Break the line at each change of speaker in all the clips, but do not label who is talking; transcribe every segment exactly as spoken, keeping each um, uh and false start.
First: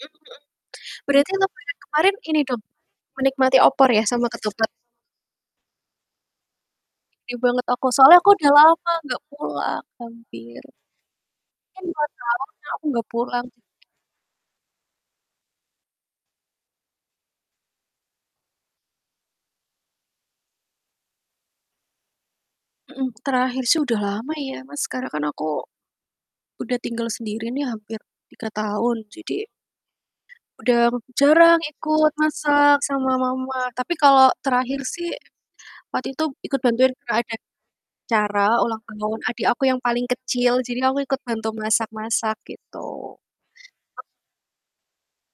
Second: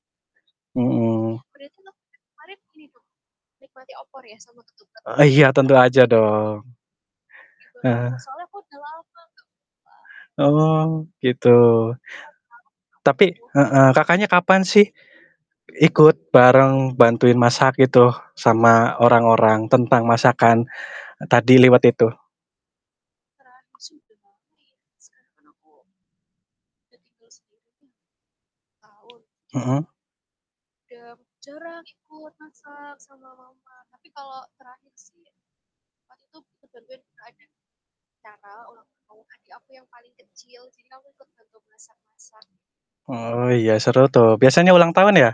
Mhm. Berarti
Mhm.
lebaran kemarin ini dong, menikmati opor ya sama ketupat?
Eee, iya tentu aja dong.
Sedih banget aku
Heeh.
soalnya aku, udah lama gak pulang, hampir
Oh,
mungkin
gitu.
dua tahun ya aku gak
Tapi
pulang.
heeh, Kakaknya kapan sih ikut bareng bantuin masak gitu, sama orang-orang tentang masakan, eee, tadi liwet itu?
Mhm. Terakhir sih udah lama ya, Mas, sekarang kan aku, udah tinggal sendiri nih hampir tiga tahun jadi
Mhm.
udah jarang ikut masak sama mama, tapi kalau terakhir sih waktu itu ikut bantuin kalau ada acara ulang tahun adik aku yang paling kecil. Jadi aku ikut bantu masak-masak gitu.
Oh, iya seru tuh. Biasanya ulang tahun ya?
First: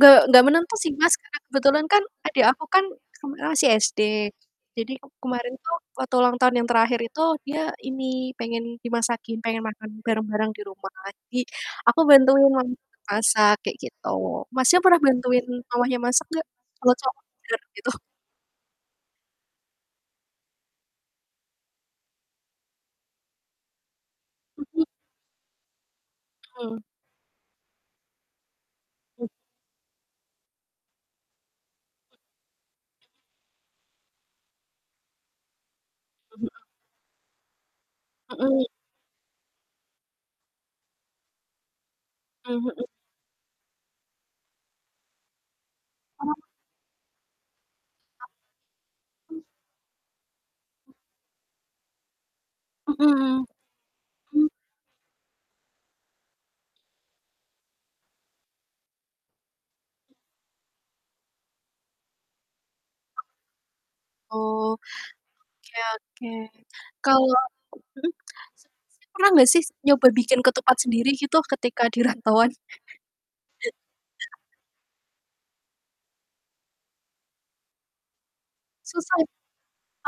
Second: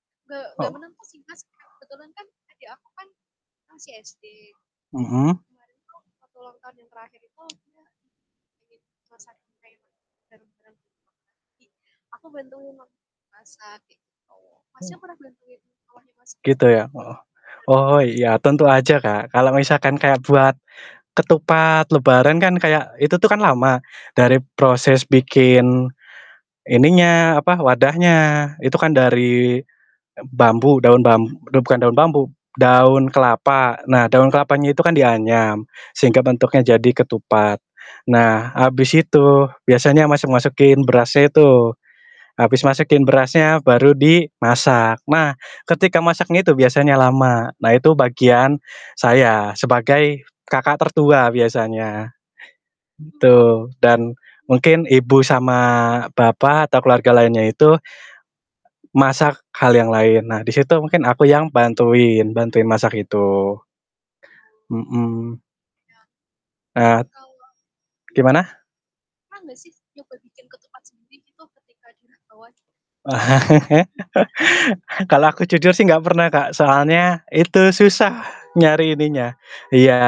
Gak gak
Oh
menentu sih,
mhm.
Mas, karena kebetulan kan adek aku kan kemarin masih SD. Jadi ke kemarin tuh waktu ulang tahun yang terakhir itu dia ini pengen dimasakin, pengen makan barang-barang di rumah. Jadi aku bantuin mamah masak kayak gitu. Masnya pernah bantuin mamahnya masak gak?
Gitu ya,
Kalau
heeh.
cowok jarang gitu.
Oh, ya iya tentu aja, Kak. Kalau misalkan kayak buat ketupat lebaran kan kayak itu tuh kan lama, dari
Mhm.
proses bikin
Mhm.
ininya, apa, wadahnya itu kan
Mmm.
dari, eee, bambu daun bam bukan daun bambu, daun kelapa, nah daun kelapanya itu kan dianyam sehingga
Mmm, mhm.
bentuknya jadi ketupat. Nah,
Mhm.
habis itu biasanya masuk-masukin berasnya itu,
Mmm,
habis
mhm.
masukin berasnya baru dimasak, nah ketika masaknya
Kenapa?
itu biasanya lama. Nah itu bagian
M
saya, sebagai kakak
M
tertua biasanya,
Mhm.
gitu, dan
Mmm.
mungkin ibu sama bapak atau keluarga lainnya itu masak hal yang lain. Nah di situ mungkin aku yang bantuin, bantuin masak itu.
Oh,
Mhm.
oke oke.
Nah
Kalau mhm,
gimana?
si Masnya pernah gak sih s nyoba bikin ketupat sendiri gitu ketika di rantauan?
Kalau aku jujur sih gak pernah, Kak, soalnya itu susah nyari
Susah ya?
ininya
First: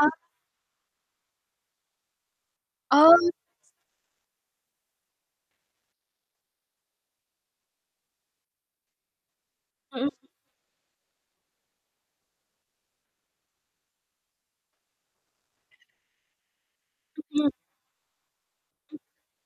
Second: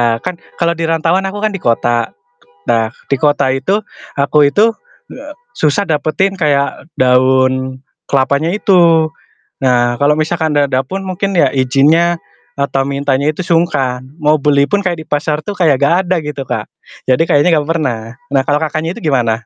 Ah.
kan kalau di rantauan, aku kan di kota, nah di
Oh.
kota itu aku itu, susah dapetin kayak daun kelapanya itu. Nah
Mhm.
kalau misalkan udah ada pun mungkin ya izinnya atau mintanya itu sungkan, mau beli pun kayak di pasar tuh kayak gak ada gitu, Kak. Jadi
Mhm.
kayaknya gak pernah. Nah kalau Kakaknya
M
itu gimana?